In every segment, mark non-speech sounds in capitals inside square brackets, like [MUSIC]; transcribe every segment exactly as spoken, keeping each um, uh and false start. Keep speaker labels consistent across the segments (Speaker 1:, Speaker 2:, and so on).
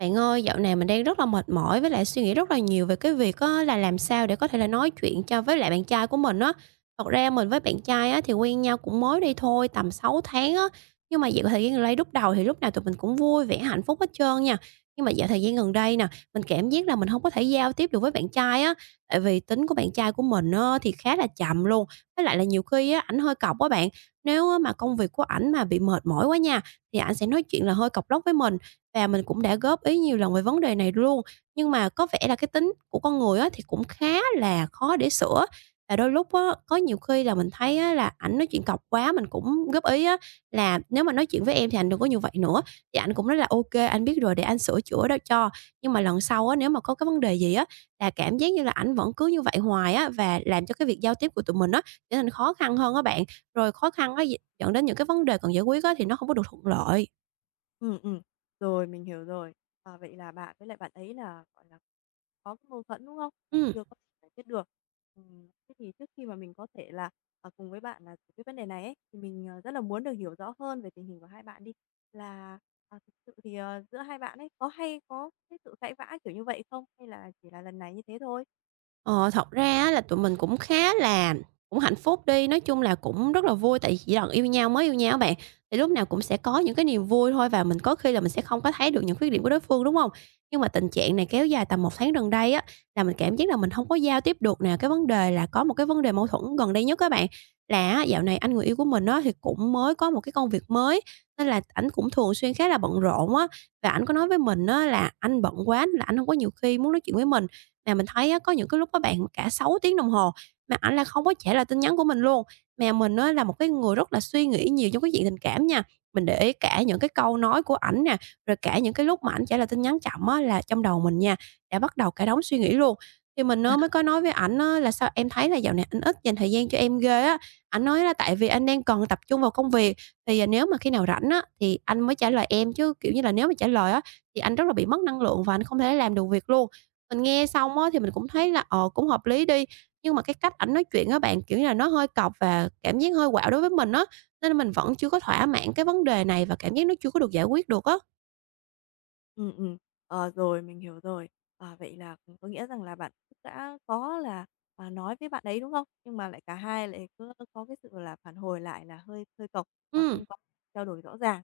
Speaker 1: Bạn ơi, dạo này mình đang rất là mệt mỏi với lại suy nghĩ rất là nhiều về cái việc á, là làm sao để có thể là nói chuyện cho với lại bạn trai của mình á. Thật ra mình với bạn trai á thì quen nhau cũng mới đây thôi, tầm sáu tháng á, nhưng mà dạo thời gian gần đây, lúc đầu thì lúc nào tụi mình cũng vui vẻ, hạnh phúc hết trơn nha. Nhưng mà dạo thời gian gần đây nè, mình cảm giác là mình không có thể giao tiếp được với bạn trai á, tại vì tính của bạn trai của mình á thì khá là chậm luôn, với lại là nhiều khi á ảnh hơi cọc á bạn. Nếu á mà công việc của ảnh mà bị mệt mỏi quá nha, thì ảnh sẽ nói chuyện là hơi cọc lóc với mình. Và mình cũng đã góp ý nhiều lần về vấn đề này luôn, nhưng mà có vẻ là cái tính của con người á, thì cũng khá là khó để sửa. Và đôi lúc á, có nhiều khi là mình thấy á, là ảnh nói chuyện cọc quá, mình cũng góp ý á, là "Nếu mà nói chuyện với em thì anh đừng có như vậy nữa." Thì anh cũng nói là "ok anh biết rồi, để anh sửa chữa đó cho." Nhưng mà lần sau á, nếu mà có cái vấn đề gì á, là cảm giác như là ảnh vẫn cứ như vậy hoài á, và làm cho cái việc giao tiếp của tụi mình á, trở nên khó khăn hơn á bạn. Rồi khó khăn á dẫn đến những cái vấn đề cần giải quyết á, thì nó không có được thuận lợi.
Speaker 2: Ừ, ừm, rồi, mình hiểu rồi. Ờ, vậy là bạn với lại bạn ấy là, gọi là, có cái mâu thuẫn, đúng không? Và
Speaker 1: Ừm.
Speaker 2: chưa có thể giải quyết được. Ừm, thế thì trước khi mà mình có thể là, ờ, cùng với bạn là giải quyết vấn đề này ấy, thì mình, ờ, rất là muốn được hiểu rõ hơn về tình hình của hai bạn đi. Là, à, thực sự thì, ờ, giữa hai bạn ấy có hay có cái sự cãi vã kiểu như vậy không? Hay là chỉ là lần này như thế thôi?
Speaker 1: Ờ, thật ra á là tụi mình cũng khá là cũng hạnh phúc đi, nói chung là cũng rất là vui, tại vì chỉ lần yêu nhau, mới yêu nhau á bạn, thì lúc nào cũng sẽ có những cái niềm vui thôi, và mình có khi là mình sẽ không có thấy được những khuyết điểm của đối phương, đúng không? Nhưng mà tình trạng này kéo dài tầm một tháng gần đây á, là mình cảm giác là mình không có giao tiếp được nè. Cái vấn đề là có một cái vấn đề mâu thuẫn gần đây nhất các bạn, là á dạo này anh người yêu của mình á thì cũng mới có một cái công việc mới, nên là ảnh cũng thường xuyên khá là bận rộn á, và ảnh có nói với mình á là anh bận quá nên là anh không có nhiều khi muốn nói chuyện với mình. Mà mình thấy á, có những cái lúc các bạn, cả sáu tiếng đồng hồ mà ảnh là không có trả lời tin nhắn của mình luôn. Mà mình á là một cái người rất là suy nghĩ nhiều trong cái chuyện tình cảm nha, mình để ý cả những cái câu nói của ảnh nè, rồi cả những cái lúc mà ảnh trả lời tin nhắn chậm á là trong đầu mình nha, đã bắt đầu cả đống suy nghĩ luôn. Thì mình á mới có nói với ảnh á là "Sao em thấy là dạo này anh ít dành thời gian cho em ghê á." Ảnh nói là "Tại vì anh đang còn tập trung vào công việc, thì, à, nếu mà khi nào rảnh á thì anh mới trả lời em, chứ, kiểu như là, nếu mà trả lời á thì anh rất là bị mất năng lượng và anh không thể làm được việc luôn." Mình nghe xong á thì mình cũng thấy là, ờ, cũng hợp lý đi, nhưng mà cái cách ảnh nói chuyện á bạn, kiểu như là, nó hơi cọc và cảm giác hơi quạo đối với mình á, nên là mình vẫn chưa có thỏa mãn cái vấn đề này và cảm giác nó chưa có được giải quyết được á.
Speaker 2: Ừ, ừm. Ờ, rồi, mình hiểu rồi. À, vậy là cũng có nghĩa rằng là bạn cũng đã có là, à, nói với bạn ấy, đúng không? Nhưng mà lại cả hai lại cứ có cái sự là phản hồi lại là hơi hơi cộc và
Speaker 1: Ừ.
Speaker 2: không có trao đổi rõ ràng.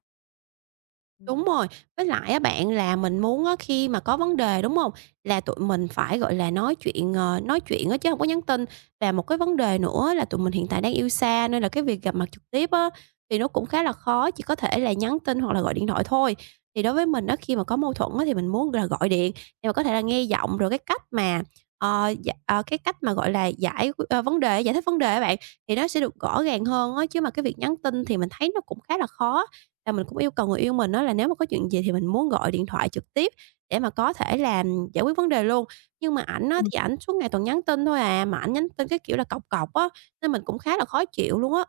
Speaker 1: Đúng rồi, với lại á bạn là mình muốn á khi mà có vấn đề, đúng không? Là tụi mình phải, gọi là, nói chuyện, ờ, nói chuyện á, chứ không có nhắn tin. Và một cái vấn đề nữa là tụi mình hiện tại đang yêu xa, nên là cái việc gặp mặt trực tiếp á, thì nó cũng khá là khó, chỉ có thể là nhắn tin hoặc là gọi điện thoại thôi. Thì đối với mình á, khi mà có mâu thuẫn á thì mình muốn là gọi điện, nhưng mà có thể là nghe giọng, rồi cái cách mà, ờ, d ờ, cái cách mà, gọi là, giải qu ơ, vấn đề giải thích vấn đề á bạn, thì nó sẽ được rõ ràng hơn á, chứ mà cái việc nhắn tin thì mình thấy nó cũng khá là khó, và mình cũng yêu cầu người yêu mình đó là nếu mà có chuyện gì thì mình muốn gọi điện thoại trực tiếp để mà có thể làm giải quyết vấn đề luôn. Nhưng mà ảnh á
Speaker 2: Ừm.
Speaker 1: thì ảnh suốt ngày toàn nhắn tin thôi à, mà ảnh nhắn tin cái kiểu là cọc cọc á, nên mình cũng khá là khó chịu luôn á.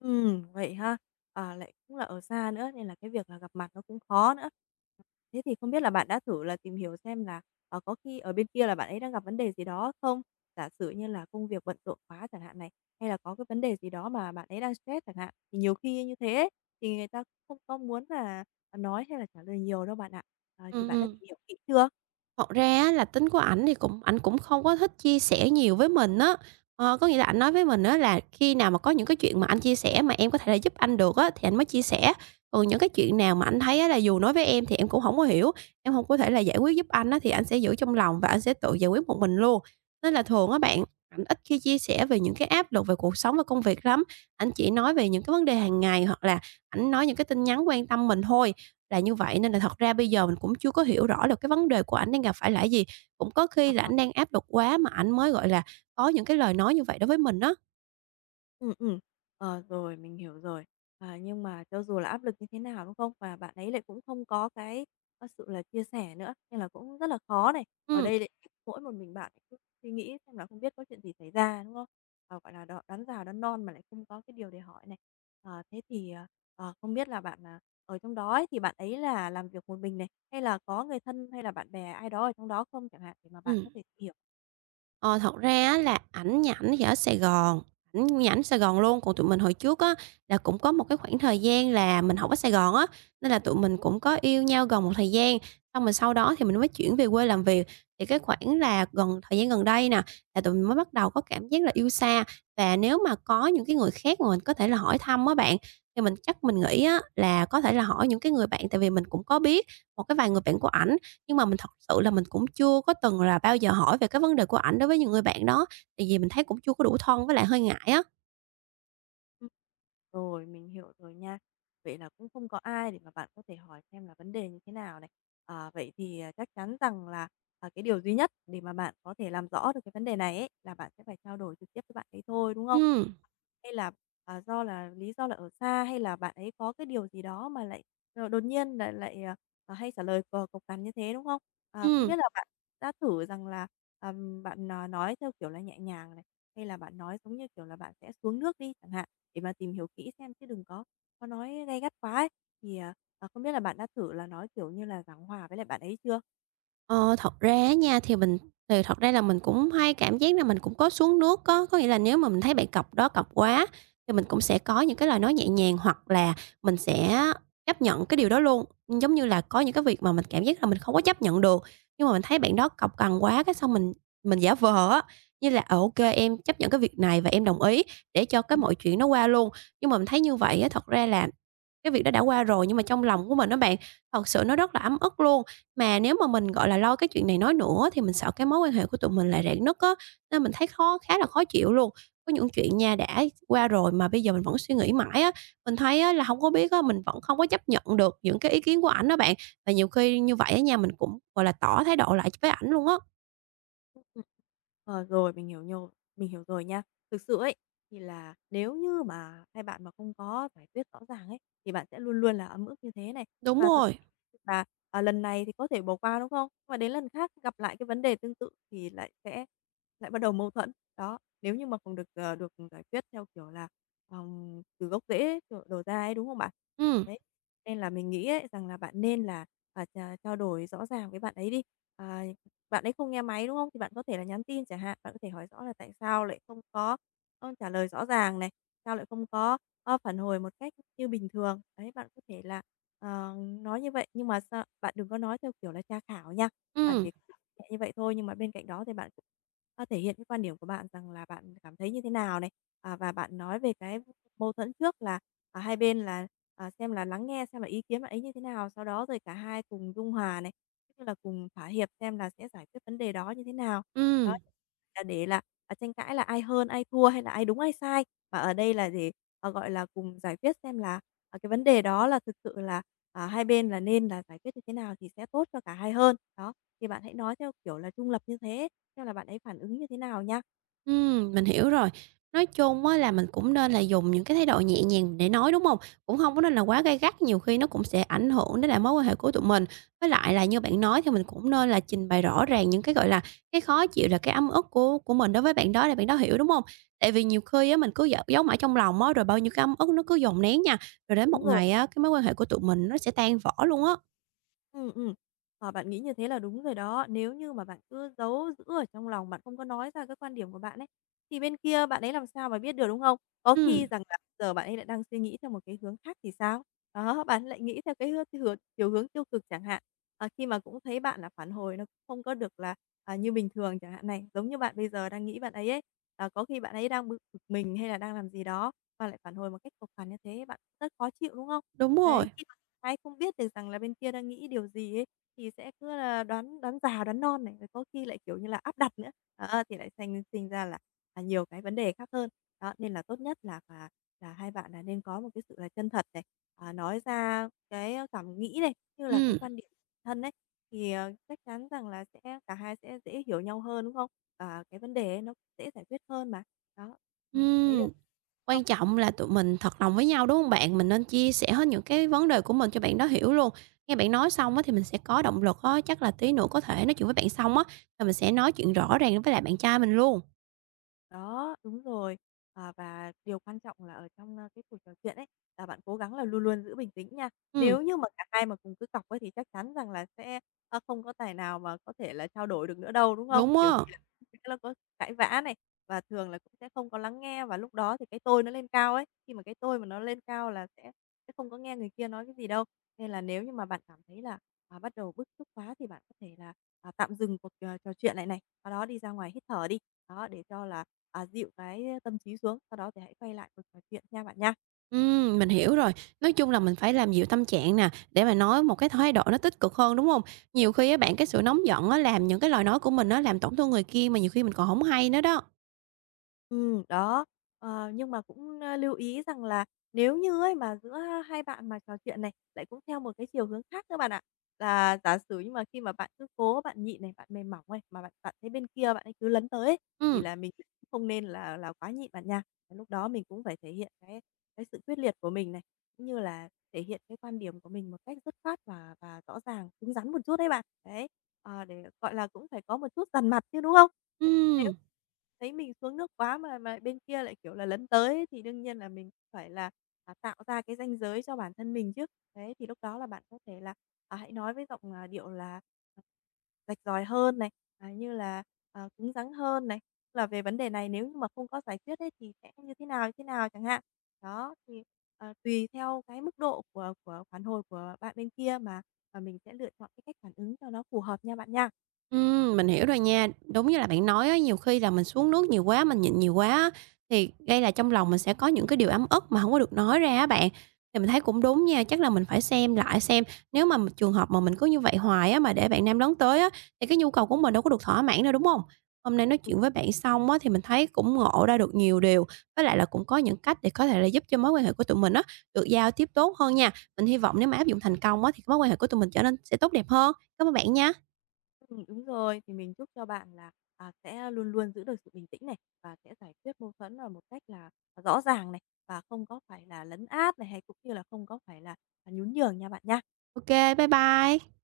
Speaker 2: Ừ vậy ha? À, lại cũng là ở xa nữa nên là cái việc là gặp mặt nó cũng khó nữa. Thế thì không biết là bạn đã thử là tìm hiểu xem là, ờ, có khi ở bên kia là bạn ấy đang gặp vấn đề gì đó không? Giả sử như là công việc bận rộn quá chẳng hạn này, hay là có cái vấn đề gì đó mà bạn ấy đang stress chẳng hạn, thì nhiều khi như thế ấy, thì người ta cũng không có muốn là, à, nói hay là trả lời nhiều đâu bạn ạ. Ờ, thì bạn đã
Speaker 1: Ừm.
Speaker 2: tìm hiểu kỹ chưa?
Speaker 1: Thật ra á là tính của ảnh thì cũng ảnh cũng không có thích chia sẻ nhiều với mình á. Ờ, có nghĩa là ảnh nói với mình á là khi nào mà có những cái chuyện mà anh chia sẻ mà em có thể là giúp anh được á, thì anh mới chia sẻ. Còn những cái chuyện nào mà ảnh thấy á là dù nói với em thì em cũng không có hiểu, em không có thể là giải quyết giúp anh á, thì ảnh sẽ giữ trong lòng và ảnh sẽ tự giải quyết một mình luôn. Nên là thường á bạn, ảnh ít khi chia sẻ về những cái áp lực về cuộc sống và công việc lắm, ảnh chỉ nói về những cái vấn đề hàng ngày, hoặc là ảnh nói những cái tin nhắn quan tâm mình thôi, là như vậy. Nên là thật ra bây giờ mình cũng chưa có hiểu rõ được cái vấn đề của ảnh đang gặp phải là cái gì, cũng có khi là
Speaker 2: À.
Speaker 1: ảnh đang áp lực quá mà ảnh mới, gọi là, có những cái lời nói như vậy đối với mình đó.
Speaker 2: Ừ, ừm. Ờ, rồi, mình hiểu rồi. À, nhưng mà cho dù là áp lực như thế nào, đúng không? Và bạn ấy lại cũng không có cái, ơ, sự là chia sẻ nữa, nên là cũng rất là khó này. Ở
Speaker 1: Ừ.
Speaker 2: đây lại [LAUGHS] mỗi một mình bạn cứ suy nghĩ xem là không biết có chuyện gì xảy ra, đúng không? Ờ, gọi là, đo đoán già đoán non mà lại không có cái điều để hỏi này. Ờ, thế thì, ờ, ờ, không biết là bạn, à, ở trong đó ấy, thì bạn ấy là làm việc một mình này, hay là có người thân hay là bạn bè ai đó ở trong đó không chẳng hạn, để mà bạn
Speaker 1: Ừ.
Speaker 2: có thể tìm hiểu.
Speaker 1: Ờ, thật ra á là ảnh, nhà ảnh thì ở Sài Gòn, ảnh nhà ảnh Sài Gòn luôn, còn tụi mình hồi trước á là cũng có một cái khoảng thời gian là mình học ở Sài Gòn á, nên là tụi mình cũng có yêu nhau gần một thời gian, xong rồi sau đó thì mình mới chuyển về quê làm việc. Thì cái khoảng là gần thời gian gần đây nè, là tụi mình mới bắt đầu có cảm giác là yêu xa, và nếu mà có những cái người khác mà mình có thể là hỏi thăm á bạn, thì mình chắc mình nghĩ á là có thể là hỏi những cái người bạn, tại vì mình cũng có biết một cái vài người bạn của ảnh, nhưng mà mình thật sự là mình cũng chưa có từng là bao giờ hỏi về cái vấn đề của ảnh đối với những người bạn đó, tại vì mình thấy cũng chưa có đủ thân, với lại hơi ngại á.
Speaker 2: Ừm. Rồi, mình hiểu rồi nha. Vậy là cũng không có ai để mà bạn có thể hỏi xem là vấn đề như thế nào này. Ờ, vậy thì, à, chắc chắn rằng là, à, cái điều duy nhất để mà bạn có thể làm rõ được cái vấn đề này ấy, là bạn sẽ phải trao đổi trực tiếp với bạn ấy thôi, đúng không?
Speaker 1: Ừm,
Speaker 2: Hay là, à, do là lý do là ở xa, hay là bạn ấy có cái điều gì đó mà lại, ờ, đột nhiên lại lại, à, à, hay trả lời cờ cộc cằn như thế, đúng không? À, không
Speaker 1: ừm.
Speaker 2: biết là bạn đã thử rằng là, ờm, bạn, à, nói theo kiểu là nhẹ nhàng này, hay là bạn nói giống như kiểu là bạn sẽ xuống nước đi chẳng hạn, để mà tìm hiểu kỹ xem chứ đừng có có nói gay gắt quá ấy. Thì, à, à, không biết là bạn đã thử là nói, kiểu như là, giảng hòa với lại bạn ấy chưa?
Speaker 1: Ờ, thật ra á nha, thì mình thì thật ra là mình cũng hay cảm giác là mình cũng có xuống nước có Có nghĩa là, nếu mà mình thấy bạn cọc đó, cọc quá, thì mình cũng sẽ có những cái lời nói nhẹ nhàng, hoặc là mình sẽ chấp nhận cái điều đó luôn. Giống như là có những cái việc mà mình cảm giác là mình không có chấp nhận được, nhưng mà mình thấy bạn đó cọc cằn quá, cái xong mình mình giả vờ á, như là, ờ, ô em chấp nhận cái việc này và em đồng ý, để cho cái mọi chuyện nó qua luôn. Nhưng mà mình thấy như vậy á, thật ra là cái việc đó đã qua rồi, nhưng mà trong lòng của mình á bạn, thật sự nó rất là ấm ức luôn. Mà nếu mà mình, gọi là, lo cái chuyện này nói nữa, thì mình sợ cái mối quan hệ của tụi mình lại rạn nứt á, nên mình thấy khó khá là khó chịu luôn. Có những chuyện nha, đã qua rồi mà bây giờ mình vẫn suy nghĩ mãi á, mình thấy á là hông có biết á, mình vẫn không có chấp nhận được những cái ý kiến của ảnh á bạn. Và nhiều khi như vậy á nha, mình cũng, gọi là, tỏ thái độ lại với ảnh luôn á.
Speaker 2: Ừm. Ờ, rồi, mình hiểu nhồi mình hiểu rồi nha. Thực sự ấy, thì là nếu như mà hai bạn mà không có giải quyết rõ ràng ấy, thì bạn sẽ luôn luôn là ấm ức như thế này.
Speaker 1: Đúng
Speaker 2: Và thậm
Speaker 1: rồi.
Speaker 2: chí là, à, lần này thì có thể bỏ qua, đúng không? Mà đến lần khác gặp lại cái vấn đề tương tự thì lại sẽ lại bắt đầu mâu thuẫn. Đó, nếu như mà không được, ờ, được giải quyết theo kiểu là, ờm, từ gốc rễ, kiểu, đổ ra ấy, đúng không bạn?
Speaker 1: Ừm,
Speaker 2: Đấy, nên là mình nghĩ ấy, rằng là bạn nên là, à, trà trao đổi rõ ràng với bạn ấy đi. À, bạn ấy không nghe máy, đúng không? Thì bạn có thể là nhắn tin chẳng hạn, bạn có thể hỏi rõ là tại sao lại không có, ơ, trả lời rõ ràng này, sao lại không có, ơ, phản hồi một cách như bình thường. Đấy, bạn có thể là, ờ, nói như vậy, nhưng mà sao bạn đừng có nói theo kiểu là tra khảo nha, bạn
Speaker 1: ừm,
Speaker 2: chỉ [LAUGHS] nhẹ như vậy thôi. Nhưng mà bên cạnh đó thì bạn cũng, ơ, thể hiện cái quan điểm của bạn rằng là bạn cảm thấy như thế nào này, à, và bạn nói về cái mâu thuẫn trước là, à, hai bên là, à, xem là lắng nghe xem là ý kiến bạn ấy như thế nào, sau đó rồi cả hai cùng dung hòa này. Như là cùng thỏa hiệp xem là sẽ giải quyết vấn đề đó như thế nào. Đó,
Speaker 1: ừm.
Speaker 2: là để là, à, tranh cãi là ai hơn, ai thua hay là ai đúng ai sai, mà ở đây là để, ờ, gọi là, cùng giải quyết xem là, à, cái vấn đề đó là thực sự là, à, hai bên là nên là giải quyết như thế nào thì sẽ tốt cho cả hai hơn. Đó, thì bạn hãy nói theo kiểu là trung lập như thế, xem là bạn ấy phản ứng như thế nào nha.
Speaker 1: Ừm, mình hiểu rồi. Nói chung á là mình cũng nên là dùng những cái thái độ nhẹ nhàng để nói, đúng không? Cũng không có nên là quá gay gắt, nhiều khi nó cũng sẽ ảnh hưởng đến lại mối quan hệ của tụi mình. Với lại là, như bạn nói, thì mình cũng nên là trình bày rõ ràng những cái, gọi là, cái khó chịu, là cái ấm ức của của mình đối với bạn đó để bạn đó hiểu, đúng không? Tại vì nhiều khi á mình cứ giấu giấu mãi trong lòng á, rồi bao nhiêu cái ấm ức nó cứ dồn nén nha, rồi đến một
Speaker 2: Đúng rồi.
Speaker 1: ngày á, cái mối quan hệ của tụi mình nó sẽ tan vỡ luôn á.
Speaker 2: Ừm, ừm. Ờ, bạn nghĩ như thế là đúng rồi đó. Nếu như mà bạn cứ giấu giữ ở trong lòng, bạn không có nói ra cái quan điểm của bạn ấy, thì bên kia bạn ấy làm sao mà biết được, đúng không? Có khi
Speaker 1: Ừm,
Speaker 2: rằng là giờ bạn ấy lại đang suy nghĩ theo một cái hướng khác thì sao? Đó, bạn lại nghĩ theo cái hướng hướng chiều hướng tiêu cực chẳng hạn. Ờ, khi mà cũng thấy bạn là phản hồi nó cũng không có được là, à, như bình thường chẳng hạn này, giống như bạn bây giờ đang nghĩ bạn ấy ấy, à, có khi bạn ấy đang bực bực mình hay là đang làm gì đó, và lại phản hồi một cách cộc cằn như thế, bạn rất khó chịu, đúng không?
Speaker 1: đúng rồi.
Speaker 2: Đấy, khi ai không biết được rằng là bên kia đang nghĩ điều gì ấy, thì sẽ cứ là đoán đoán già đoán non này, rồi có khi lại, kiểu như là, áp đặt nữa, đó, thì lại thành sinh ra là, à, nhiều cái vấn đề khác hơn. Đó, nên là tốt nhất là là là hai bạn là nên có một cái sự là chân thật này, à, nói ra cái cảm nghĩ này, như là cái
Speaker 1: Ừm,
Speaker 2: quan điểm của thân ấy, thì, ờ, chắc chắn rằng là sẽ cả hai sẽ dễ hiểu nhau hơn, đúng không? Và cái vấn đề ấy nó dễ giải quyết hơn mà. Đó, ừm, thấy được
Speaker 1: ừm.
Speaker 2: không?
Speaker 1: Quan trọng là tụi mình thật lòng với nhau, đúng không bạn? Mình nên chia sẻ hết những cái vấn đề của mình cho bạn đó hiểu luôn. Nghe bạn nói xong á thì mình sẽ có động lực á, chắc là tí nữa có thể nói chuyện với bạn xong á, là mình sẽ nói chuyện rõ ràng với lại bạn trai mình luôn.
Speaker 2: Đó, đúng rồi. À, và điều quan trọng là ở trong, ơ, cái cuộc trò chuyện ấy, là bạn cố gắng là luôn luôn giữ bình tĩnh nha.
Speaker 1: Ừm,
Speaker 2: Nếu như mà cả hai mà cùng cứ cọc ấy thì chắc chắn rằng là sẽ, ơ, không có tài nào mà có thể là trao đổi được nữa đâu, đúng không?
Speaker 1: đúng
Speaker 2: Kiểu
Speaker 1: á,
Speaker 2: gì là cũng sẽ là có cãi vã này, và thường là cũng sẽ không có lắng nghe và lúc đó thì cái tôi nó lên cao ấy, khi mà cái tôi mà nó lên cao là sẽ sẽ không có nghe người kia nói cái gì đâu. Nên là nếu như mà bạn cảm thấy là, à, bắt đầu bức xúc quá thì bạn có thể là, à, tạm dừng cuộc, ờ, trò chuyện lại này, sau đó đi ra ngoài hít thở đi. Đó, để cho là, à, dịu cái tâm trí xuống, sau đó thì hãy quay lại cuộc trò chuyện nha bạn nha.
Speaker 1: ừm, mình hiểu rồi. Nói chung là mình phải làm dịu tâm trạng nè, để mà nói một cái thái độ nó tích cực hơn, đúng không? Nhiều khi á bạn, cái sự nóng giận á làm những cái lời nói của mình nó làm tổn thương người kia mà nhiều khi mình còn không hay nữa đó.
Speaker 2: Ừ, đó. Ờ, nhưng mà cũng, ơ, lưu ý rằng là nếu như ấy mà giữa hai bạn mà trò chuyện này, lại cũng theo một cái chiều hướng khác nữa bạn ạ. Là giả sử nhưng mà khi mà bạn cứ cố bạn nhịn này, bạn mềm mỏng này, mà bạn bạn thấy bên kia bạn ấy cứ lấn tới ấy, thì
Speaker 1: Ừm,
Speaker 2: là mình cũng không nên là là quá nhịn bạn nha. Cái lúc đó mình cũng phải thể hiện cái cái sự quyết liệt của mình này, cũng như là thể hiện cái quan điểm của mình một cách dứt khoát và và rõ ràng, cứng rắn một chút đấy bạn. Đấy, ờ, để, gọi là, cũng phải có một chút dằn mặt chứ, đúng không? Nếu
Speaker 1: ừm.
Speaker 2: thấy mình xuống nước quá mà mà bên kia lại, kiểu là, lấn tới ấy, thì đương nhiên là mình phải là, à, tạo ra cái ranh giới cho bản thân mình chứ. Đấy, thì lúc đó là bạn có thể là, à, hãy nói với giọng, à, điệu là à, rạch ròi hơn này, à, như là, ờ, cứng rắn hơn này, là về vấn đề này nếu như mà không có giải quyết ấy thì sẽ như thế nào, như thế nào chẳng hạn. Đó, thì, ờ, tùy theo cái mức độ của của phản hồi của bạn bên kia mà mà mình sẽ lựa chọn cái cách phản ứng cho nó phù hợp nha bạn nha.
Speaker 1: Ừm, mình hiểu rồi nha. Đúng như là bạn nói á, nhiều khi là mình xuống nước nhiều quá, mình nhịn nhiều quá á, thì gây là trong lòng mình sẽ có những cái điều ấm ức mà không có được nói ra á bạn. Thì mình thấy cũng đúng nha, chắc là mình phải xem lại xem, nếu mà một trường hợp mà mình cứ như vậy hoài á, mà để bạn nam lớn tới á, thì cái nhu cầu của mình đâu có được thỏa mãn đâu, đúng không? Hôm nay nói chuyện với bạn xong á, thì mình thấy cũng ngộ ra được nhiều điều, với lại là cũng có những cách để có thể là giúp cho mối quan hệ của tụi mình á, được giao tiếp tốt hơn nha. Mình hy vọng nếu mà áp dụng thành công á, thì mối quan hệ của tụi mình trở nên sẽ tốt đẹp hơn. Cảm ơn bạn nha.
Speaker 2: Ừm, đúng rồi. Thì mình chúc cho bạn là, à, sẽ luôn luôn giữ được sự bình tĩnh này, và sẽ giải quyết mâu thuẫn, à, một cách là rõ ràng này, và không có phải là lấn át này, hay cũng như là không có phải là, à, nhún nhường nha bạn nha.
Speaker 1: ok, bye bye.